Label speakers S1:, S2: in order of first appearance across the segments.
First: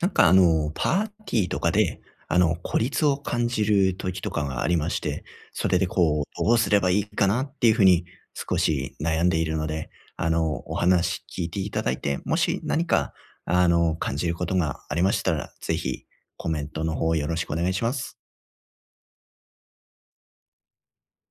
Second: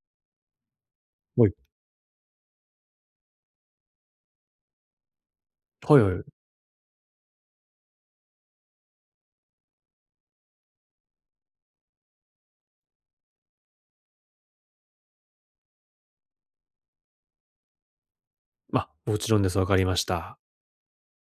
S1: なんかパーティ
S2: は
S1: ー
S2: い。
S1: とかで、孤立を感じる時とかがありまして、それで
S2: はいは
S1: こう、
S2: い。
S1: どうすればいいかなっていうふうに少し悩んでいるので、お話聞いていただいて、もし何か、感じることがありましたら、ぜひコメントの方よろしくお願いします。
S2: まあ、もちろんです。わかりました。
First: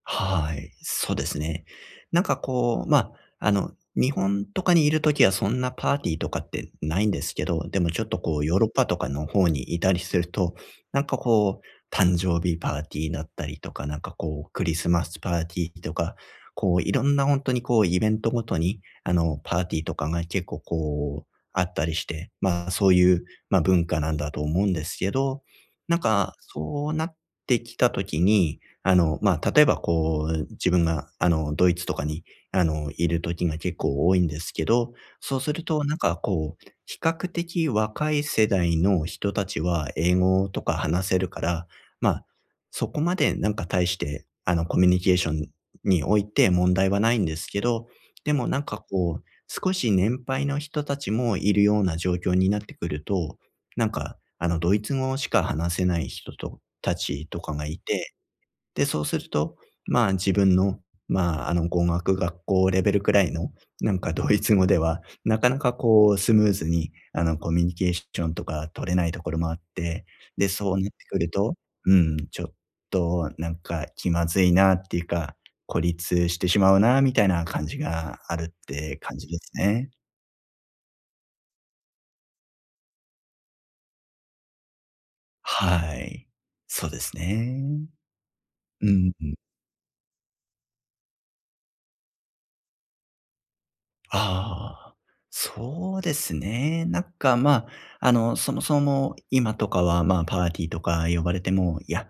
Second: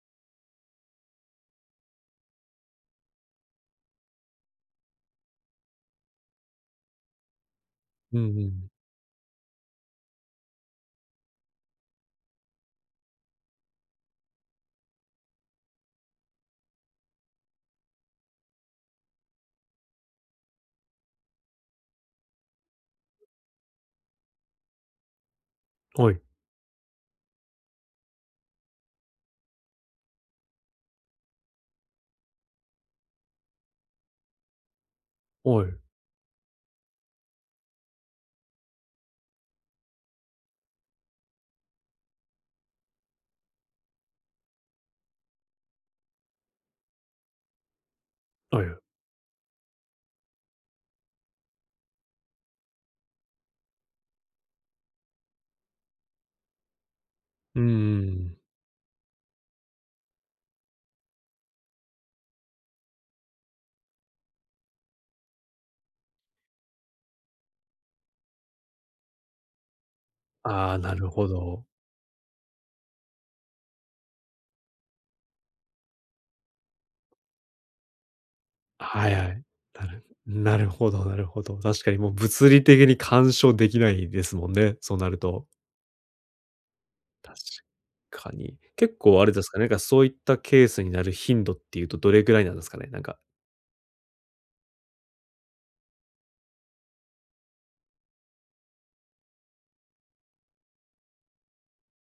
S1: はい、そうですね。なんかこう、まあ、日本とかにいるときはそんなパーティーとかってないんですけど、でもちょっ
S2: う
S1: と
S2: ん
S1: こ
S2: う
S1: うヨー
S2: ん。
S1: ロッパとかの方にいたりすると、なんかこう、誕生日パーティーだったりとか、なんかこうクリスマスパーティーとか、こういろんな本当にこうイベントごとに、パーティーとかが結構こうあったりして、まあ、そういう、まあ、文化なんだと思うんですけど、なん
S2: はい。
S1: かそうなってきたときに、まあ、例えばこう、自分がドイツとかにいる時が結構多いんですけど、そうす
S2: は
S1: る
S2: い。
S1: となんかこう、比較的若い世代の人たちは英語とか話せるから、まあ、そこまでなんか大して、コミュニケーションにおいて問題はないんですけど、でもな
S2: は
S1: ん
S2: い。
S1: かこう、少し年配の人たちもいるような状況になってくると、なんかドイツ語しか話せない人とたちとか
S2: うん
S1: が
S2: うん
S1: い
S2: う
S1: て
S2: ん。
S1: で、そうすると、まあ、自分の、まあ、語学学校レベルくらいの、なんかドイツ語では、なかなかこうスムーズに、コミュニケーションとか取れないところもあって、で、
S2: あ
S1: そ
S2: あ、
S1: うなっ
S2: な
S1: て
S2: る
S1: く
S2: ほ
S1: ると、
S2: ど。
S1: うん、ちょっとなんか気まずいなっていうか、孤立してしまうなみたいな感じがあるって
S2: はい
S1: 感
S2: は
S1: じで
S2: い。
S1: す
S2: な
S1: ね。
S2: るなるほどなるほど。確かにもう物理的に干渉できないですもんね、そうなると。
S1: はい。そうです
S2: 確
S1: ね。
S2: かに。
S1: う
S2: 結
S1: ん
S2: 構あ
S1: う
S2: れ
S1: ん。
S2: ですかね、なんかそういったケースになる頻度っていうとどれぐらいなんですかね？なんか。
S1: ああ、そうですね。なんか、まあ、そもそも今とかは、まあ、パーティーとか呼ばれても、いや、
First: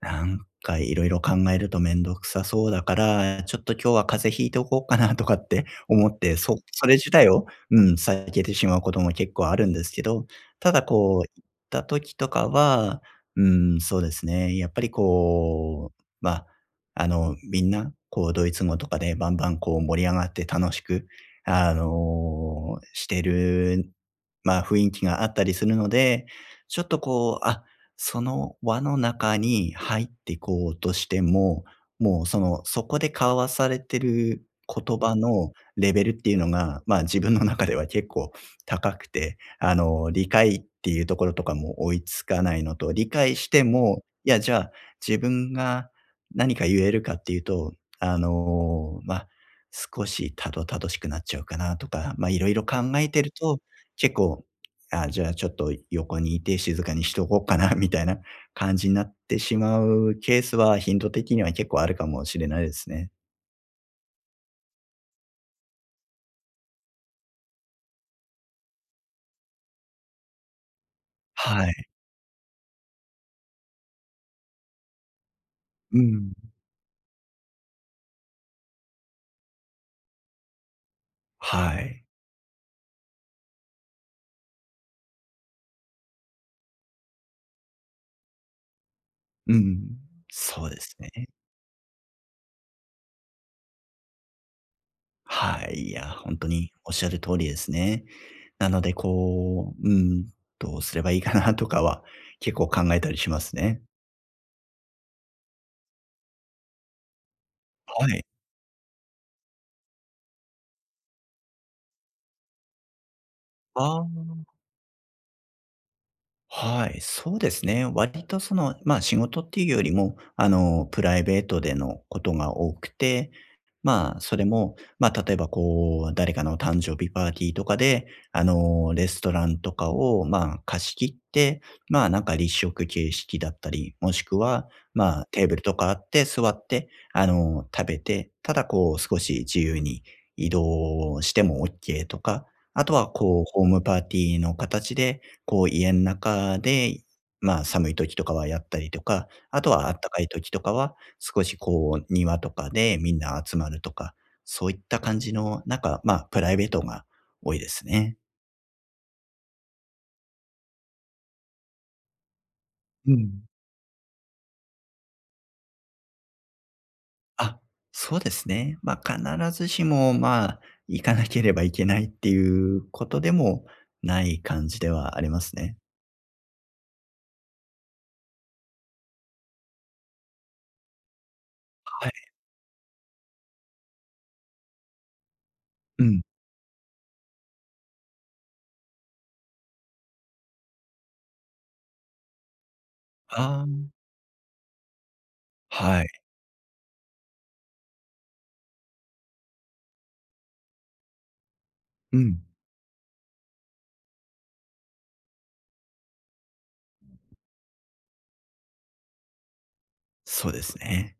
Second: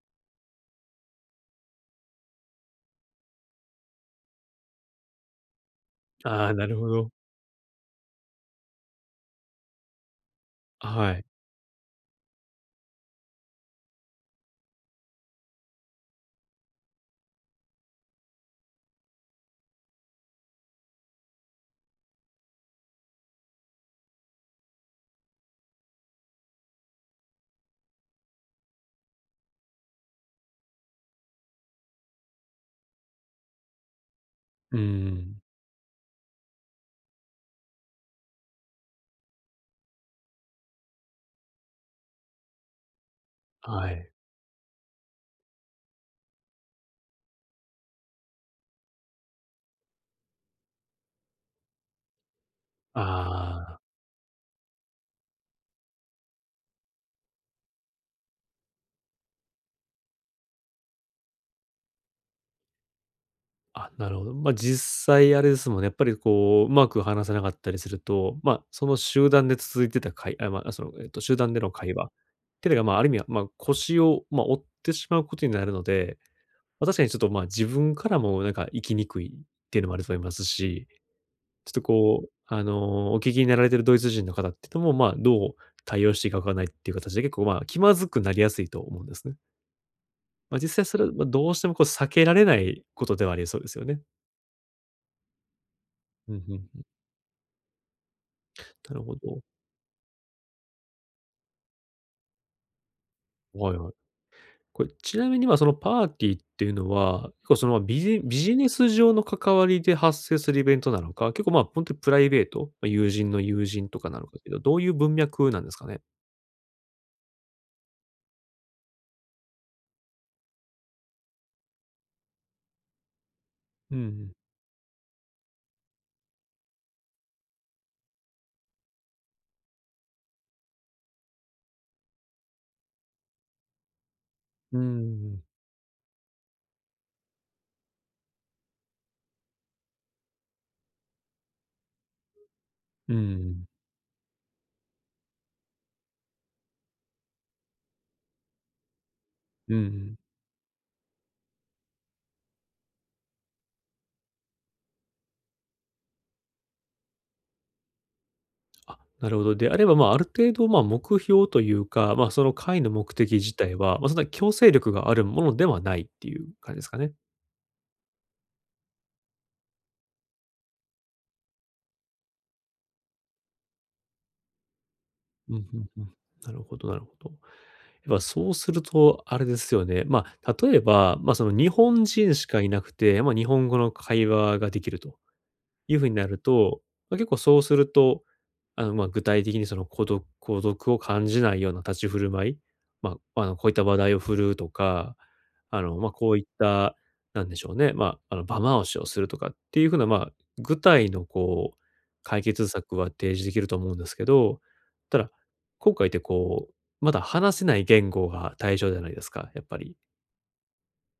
S1: なんかいろいろ考えるとめんどくさそうだから、ちょっと今日は風邪ひいておこうかなとかって 思って、
S2: ああ、
S1: そ
S2: なる
S1: そ
S2: ほ
S1: れ
S2: ど。
S1: 自体を、うん、避けてしまうことも結構あるんですけど、ただ
S2: は
S1: こう、
S2: い。
S1: 行った時とかは、うん、そうですね、やっぱりこう、ま、あみんな、こうドイツ語とかでバンバンこう盛り上がって楽しく、してる、ま、あ雰囲気があったりするので、ちょっとこう、あ、その輪の中に入っていこうとしても、もうその、そこで交わされてる
S2: うんう
S1: 言葉
S2: ん。
S1: のレベルっていうのが、まあ、自分の中では結構高くて、理解っていうところとかも追いつかないのと、理解して
S2: は
S1: も、
S2: い。
S1: いや、じゃあ、自分が何か言えるかっていうと、まあ、少したどたどしくなっちゃうかなとか、まあ、いろいろ考えてると、
S2: ああ。
S1: 結構あ、じゃあちょっと横にいて静かにしとこうかな みたいな感じになってしまうケースは、頻度的には結構あるかもしれないですね。
S2: あ、なるほど。ま、実際あれですもんね、やっぱりこう、うまく話せなかったりすると、ま、その集団で続いてた会、あ、まあ、その、集団で
S1: は
S2: の
S1: い。
S2: 会話っていうのが、ある意味は、ま、腰を、まあ、折ってしまうことになるの
S1: う
S2: で、
S1: ん。
S2: まあ、確かにちょっと、ま、自分からもなんか生きにくいっていうのもあると思いますし、ちょ
S1: は
S2: っと
S1: い。
S2: こう、あの、お聞きになられてるドイツ人の方っていうのも、ま、どう対応していいかわからないっていう形で結構、ま、気まずくなりやすいと思うんですね。
S1: うん。
S2: ま、
S1: そう
S2: 実
S1: で
S2: 際
S1: す
S2: それ
S1: ね。
S2: は、ま、どうしてもこう避けられないことではありそうですよね。
S1: はい。いや、
S2: う
S1: 本
S2: ん
S1: 当
S2: うん。
S1: におっしゃる通りですね。なので、
S2: なるほど。
S1: こう、うん、どうすればいいかなとかは、結構考えたりします
S2: はい
S1: ね。
S2: はい。これ、ちなみに、まあ、そのパーティーっていうのは、結構そのビ
S1: は
S2: ジ
S1: い。
S2: ビジネス上の関わりで発生するイベントなのか、結構、本当にプライベート、ま、友人の友人と
S1: あ
S2: かなのかけ
S1: あ。
S2: ど、どういう文脈なんですかね？
S1: はい、そうですね。割とその、まあ仕事っていうよりも、プライベートでのことが多くて、
S2: うんう
S1: まあ
S2: ん。
S1: それも、まあ例えばこう、誰かの誕生日パーティーとかで、レストランとかを、まあ貸し切って、まあなんか立食形式だったり、もしくは、
S2: う
S1: まあ
S2: ん。
S1: テーブルとかあって座って、食べて、ただこう少し自由に移動しても OK とか、あとは
S2: うんう
S1: こう、
S2: ん。
S1: ホームパーティーの形で、こう、家の中で、まあ、寒い時とかはやったりとか、あとはあったかい時とかは、少しこう、庭とかでみんな集まるとか、そういった感じの、なんか、まあ、プライベートが多いですね。
S2: あ、なるほど。であれば、まあ、ある程度、まあ、目標というか、まあ、その会の目
S1: う
S2: 的
S1: ん。
S2: 自体は、まあ、そんな強制力があるものではないっていう感じですかね？
S1: あ、そうですね。ま、必ずしも、まあ、行かなければいけないっていうことでもない感じではありま
S2: うん、
S1: す
S2: う
S1: ね。
S2: んうん。なるほどなるほど。やっぱそうすると、あれですよね。まあ、例えば、まあ、その日本
S1: はい。
S2: 人しかいなくて、まあ、日本語の会話ができるというふ
S1: う
S2: うに
S1: ん。
S2: なると、まあ、結構そうするとあの、まあ、具体的にその孤独を感じないような立ち振る舞い、まあ、あの、
S1: ああ、
S2: こういった話題を振るうとか、あの、
S1: は
S2: ま
S1: い。
S2: あ、こういった、なんでしょうね、まあ、あの、場回しをするとかっていう風な、まあ、具体のこう、
S1: うん。
S2: 解決策は提示できると思うんですけど、ただ、今回ってこう、まだ話せない言語が対象じゃないですか、やっぱり。
S1: そうですね。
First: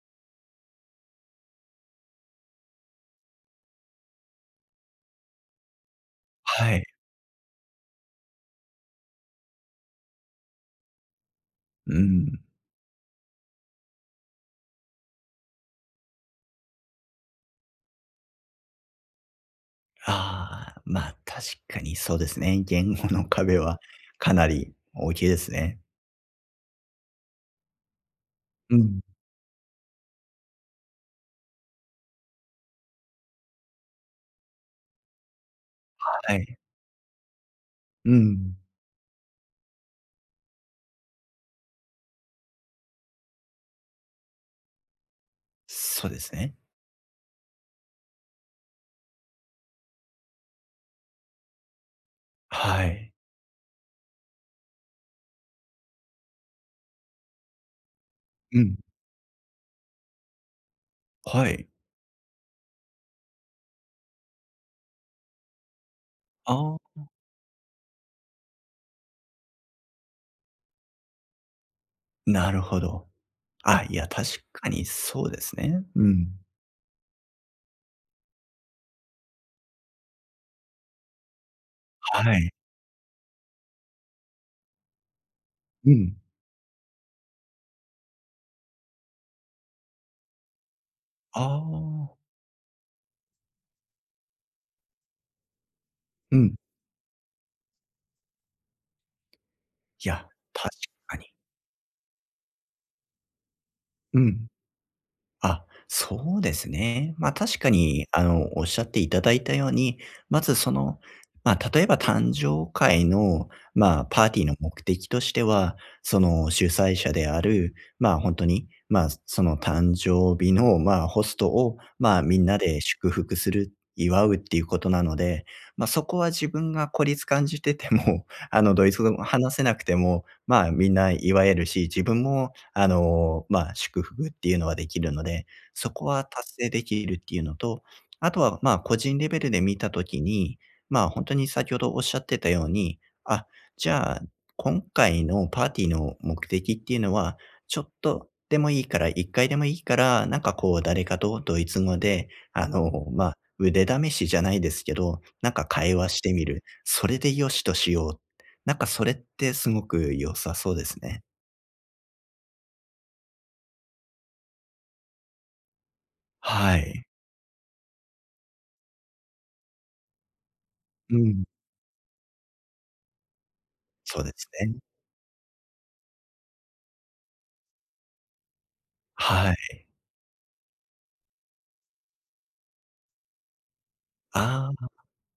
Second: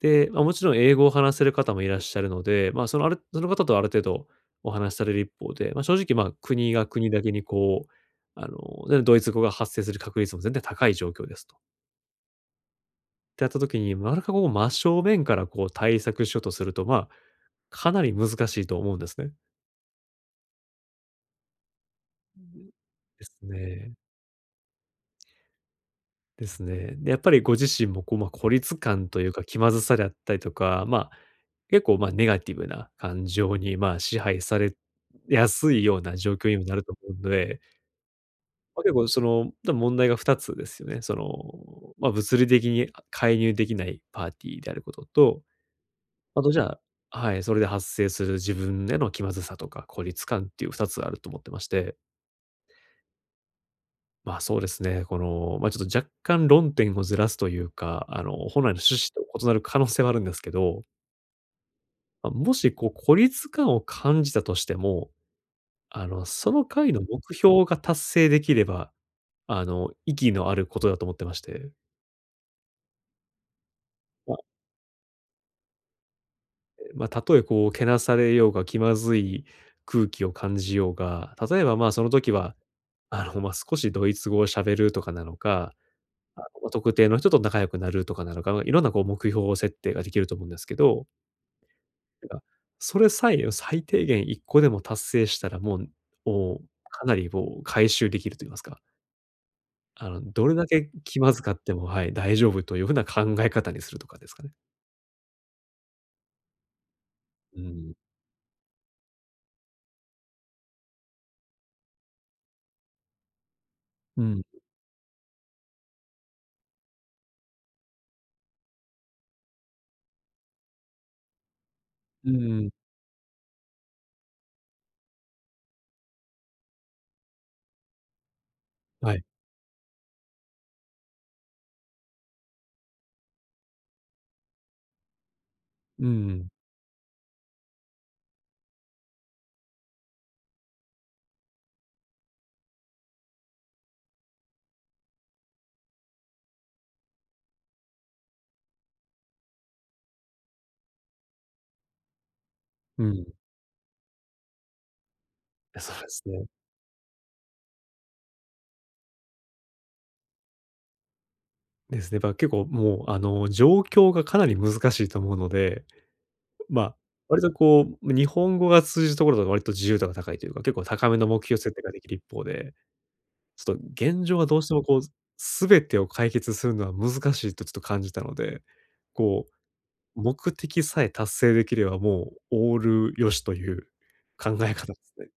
S2: で、まあ、もちろん英語を話せる方もいらっしゃるので、まあ、そのあるその方とはある程度お話しされる一方で、まあ、正直、まあ、国
S1: は
S2: が
S1: い。
S2: 国だけにこう、あの、でね、ドイツ語が発生する確率も全然高い状況ですと。っ
S1: うん。
S2: てやった時に、なかなかこう真正面からこう対策しようとすると、まあ、かなり難しいと思うんですね。
S1: ああ、まあ、確かにそうですね。言語
S2: で
S1: の
S2: す
S1: 壁は
S2: ね。
S1: かなり大きいですね。
S2: ですね。で、やっぱりご自身もこう、まあ、孤立
S1: うん。
S2: 感というか気まずさであったりとか、まあ、結構、まあ、ネガティブな感情に、まあ、支配されやすいような状
S1: は
S2: 況に
S1: い。
S2: もなると思うので、
S1: うん。
S2: まあ、結構その、多分問題が2つですよね。その、まあ、物理的に、介入できないパーティーであることと、
S1: そうです
S2: あと
S1: ね。
S2: じゃあはい、それで発生する自分への気まずさとか孤立感っていう2つあると思ってまして、
S1: はい。
S2: まあ、そうですね。この、ま、ちょっと若干論点をずらすというか、あの、
S1: う
S2: 本来
S1: ん。
S2: の趣旨と異なる可能性はあるんですけど、
S1: はい。
S2: ま、もしこう孤立感を感じたとしても、あの、その
S1: あ
S2: 回
S1: あ、
S2: の目標が達成できれば、あの、意義のあることだと思ってまして。
S1: なるほど。あ、いや、確
S2: ま、あ
S1: かにそうですね。うん。
S2: ま、たとえこうけなされようが気まずい空気を感じようが、例えば、まあ、その
S1: は
S2: 時
S1: い。
S2: は、あの、まあ、少しドイツ語を喋るとかなのか
S1: うん。
S2: あの、特定の人と仲良くなるとかなのか、いろんなこう目標設定ができると思うんですけど、
S1: ああ、
S2: なんか、それさえを最低限1個でも達成したら、もう、
S1: うん。
S2: お、かなりもう回収できると言いますか、あ
S1: い
S2: の、
S1: や、
S2: どれだ
S1: 確
S2: け
S1: か
S2: 気
S1: に。
S2: まずかっても、はい、大丈夫という風な考え方にするとか
S1: う
S2: ですか
S1: ん。
S2: ね。
S1: あ、そうですね。ま、確
S2: う
S1: か
S2: ん。
S1: に、おっしゃっていただいたように、まずその、ま、例えば誕生会の、まあ、
S2: う
S1: パーテ
S2: ん。
S1: ィーの目的としては、その、主催者である、まあ、本当に、ま、その誕生日の、まあ、ホストを、まあ、
S2: う
S1: みん
S2: ん
S1: な
S2: うん。
S1: で祝福する、祝うっていうことなので、ま、そこは自分が孤立感じてても、ドイツ語
S2: はい。
S1: も話せなくても、まあ、みんな祝えるし、自分もまあ、祝福っていうのはできるので、そ
S2: う
S1: こは
S2: ん、うん。
S1: 達成できるっていうのと、あとは、まあ、個人レベルで見たときに、まあ、本当に先ほどおっしゃってたように、あ、じゃあ、今回のパーティーの目的っていうのは、ちょっとでもいいから、1回でもいいから、なんかこう誰かとドイツ語で、まあ、腕試しじゃないですけど、なんか
S2: そ
S1: 会
S2: うで
S1: 話し
S2: す
S1: てみ
S2: ね。
S1: る。それでよしとしよう。なんかそれってすごく良さそうですね。
S2: ですね。結構もう、あの、状況がかなり難しいと思うので
S1: は
S2: まあ、
S1: い。
S2: 割とこう、日本語が通じるところとか割と自由度が高いというか、結構高
S1: う
S2: めの目
S1: ん、
S2: 標設定ができる一方で、ちょっと
S1: そ
S2: 現
S1: うで
S2: 状は
S1: す
S2: どうして
S1: ね。
S2: もこう、全てを解決するのは難しいとちょっと感じたので、こう、
S1: はい。
S2: 目的さえ達成できればもうオール良しという考
S1: あ
S2: え
S1: あ、
S2: 方ですね。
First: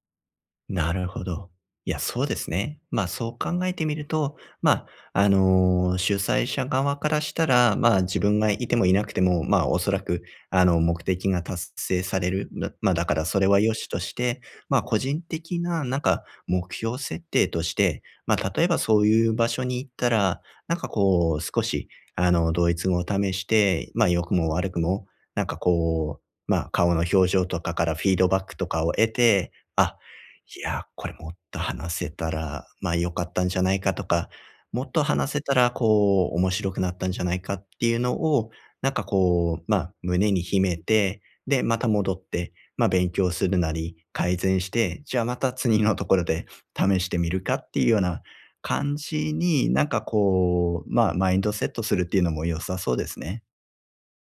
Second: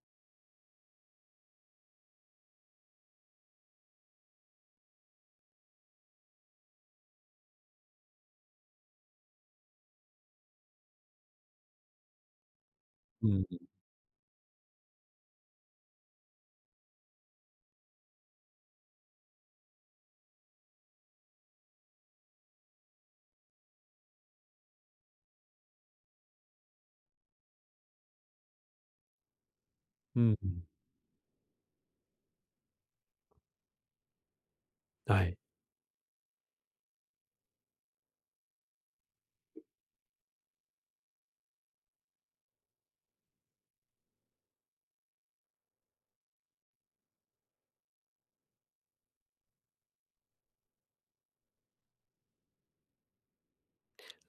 S1: なるほど。いや、そうですね。まあ、そう考えてみると、まあ、主催者側からしたら、まあ、自分がいてもいなくても、まあ、おそらく、目的が達成される。ままあ、だから
S2: う
S1: そ
S2: ん。
S1: れは良しとして、まあ、個人的な、なんか、目標設定として、まあ、例えばそういう場所に行ったら、なんかこう、少し、ドイツ語を試して、まあ、良くも悪くも、なんかこう、まあ、顔の表情とかからフィードバックとかを得て、あ、
S2: うんう
S1: い
S2: ん。
S1: や、これもっと話せたら、ま、あ良かったんじゃないかとか、もっと
S2: は
S1: 話
S2: い。
S1: せたらこう面白くなったんじゃないかっていうのを、なんかこう、ま、あ胸に秘めて、で、また戻って、ま、あ勉強するなり改善して、じゃあまた次のところで試してみるかっていうような感じに、なんかこう、ま、あマインドセットするっていうのも良さそうですね。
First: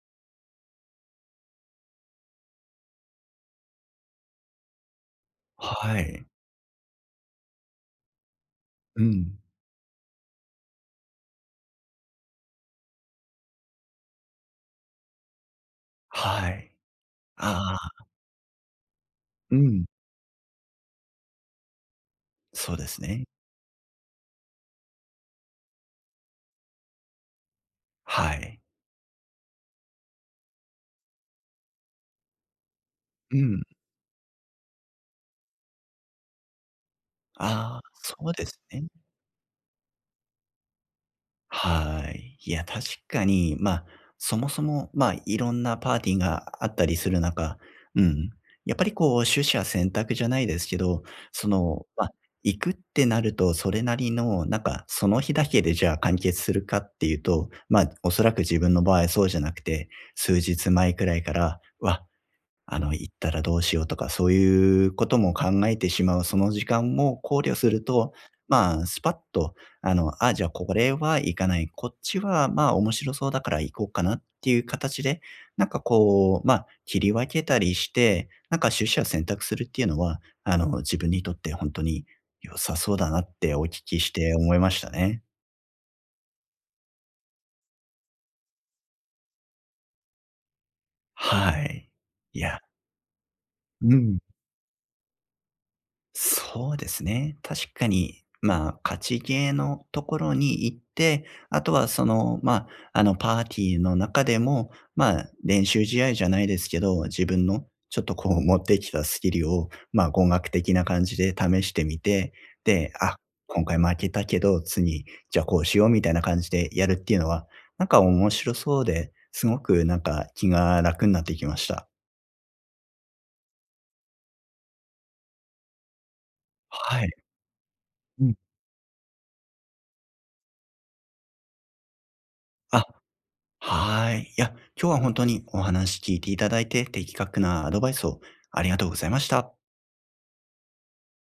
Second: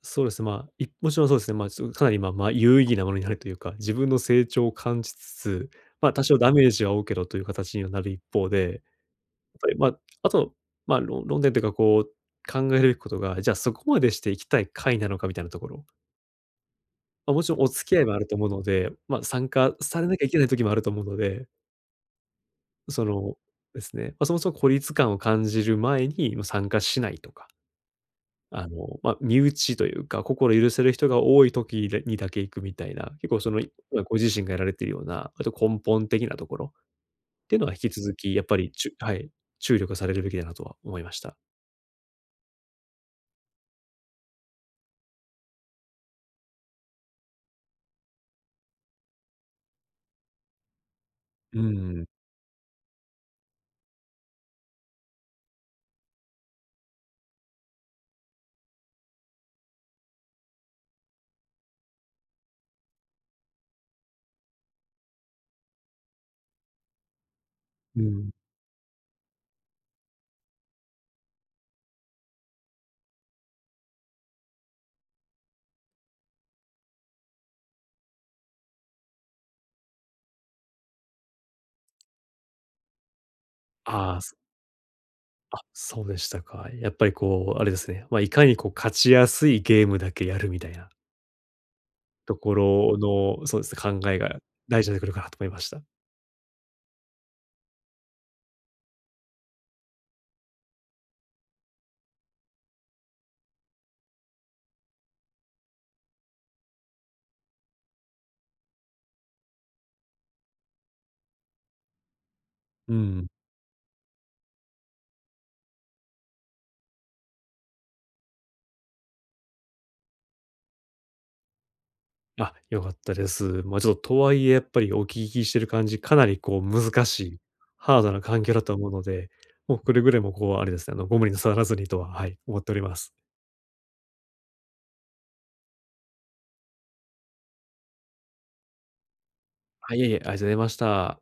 S2: そうですね、まあ、もちろんそうですね、まあ、ちょっとかなりまあまあ、有意義なものになるというか、自分の成長を感じつつ、
S1: は
S2: まあ、多
S1: い。
S2: 少ダメージは負うけどという形にはなる一方で
S1: うん。
S2: まあ、あと、まあ、論点というか、こう、考えるべきことが、じゃあ、そこまでしていきたい会なのかみたいなところ。
S1: はい。
S2: まあ、もちろんお
S1: あ
S2: 付き合い
S1: あ、
S2: もあると思うので、まあ、参
S1: う
S2: 加
S1: ん、
S2: されなきゃいけない時もあると思うので、
S1: そうです
S2: そ
S1: ね。
S2: のですね、まあ、そもそも孤立感を感じる前に、ま、参加しないとか、
S1: はい。
S2: あの、まあ、身内というか、心許せる人が多い時にだけ行くみたいな、結
S1: う
S2: 構その、
S1: ん。
S2: まあご自身がやられているような、あと根本的なところっていうのは引
S1: ああ、
S2: き続
S1: そう
S2: きやっ
S1: で
S2: ぱ
S1: す
S2: り、
S1: ね。
S2: はい、注力されるべきだなとは思いました。
S1: はい。いや、確かに、ま、あそもそも、ま、あいろんなパーティーがあったりする中、うん、やっぱりこう、取捨選択じゃないですけど、そ
S2: う
S1: の、
S2: ん。
S1: まあ、行くってなると、それなりの、なんか、その日だけでじゃあ完結するかっていうと、ま、あおそらく自分の場合そうじゃなくて、数日前くらいから、わ行ったらどうしようとか、そういうことも考えてしまう、その時間も考慮する
S2: う
S1: と、
S2: ん。
S1: まあ、スパッと、あ、じゃあこれは行かない、こっちはまあ面白そうだから行こうかなっていう形で、なんかこう、まあ、切り分けたりして、なんか取捨選択するっていうのは、自分にとって本当に良さそうだなってお聞きし
S2: ああ、
S1: て思いましたね。
S2: そうでしたか。やっぱりこう、あれですね、まあ、いかにこう勝ちやすいゲームだけやるみたいな
S1: はい。
S2: と
S1: い
S2: こ
S1: や、
S2: ろの、そうです
S1: う
S2: ね、考え
S1: ん。
S2: が大事になってくるかなと思いました。
S1: そうですね。確かに、まあ、勝ちゲーのところに行って、あとはその、まあ、パーティーの中でも、まあ、練習試合じゃないですけど、自分のちょっとこう持ってきたスキルを、まあ、語学的な感じで試してみて、で、
S2: う
S1: あ、
S2: ん。
S1: 今回負けたけど、次、じゃあこうしようみたいな感じでやるっていうのは、なんか面白そうで、すごくなんか気が楽になってきました。
S2: あ、良かったです。まあ、ちょっととはいえやっぱりお聞きしてる感じ、かなりこう難
S1: はい。
S2: しい、ハードな
S1: うん。
S2: 環境だと思うので、もうくれぐれもこうあれですね、あの、ご無理なさらずにとは、はい、思っており
S1: あ
S2: ます。
S1: はい。いや、今日は本当にお話聞いていただいて、的確なアドバイスをありがとうございました。
S2: はい、いえいえ、ありがとうございました。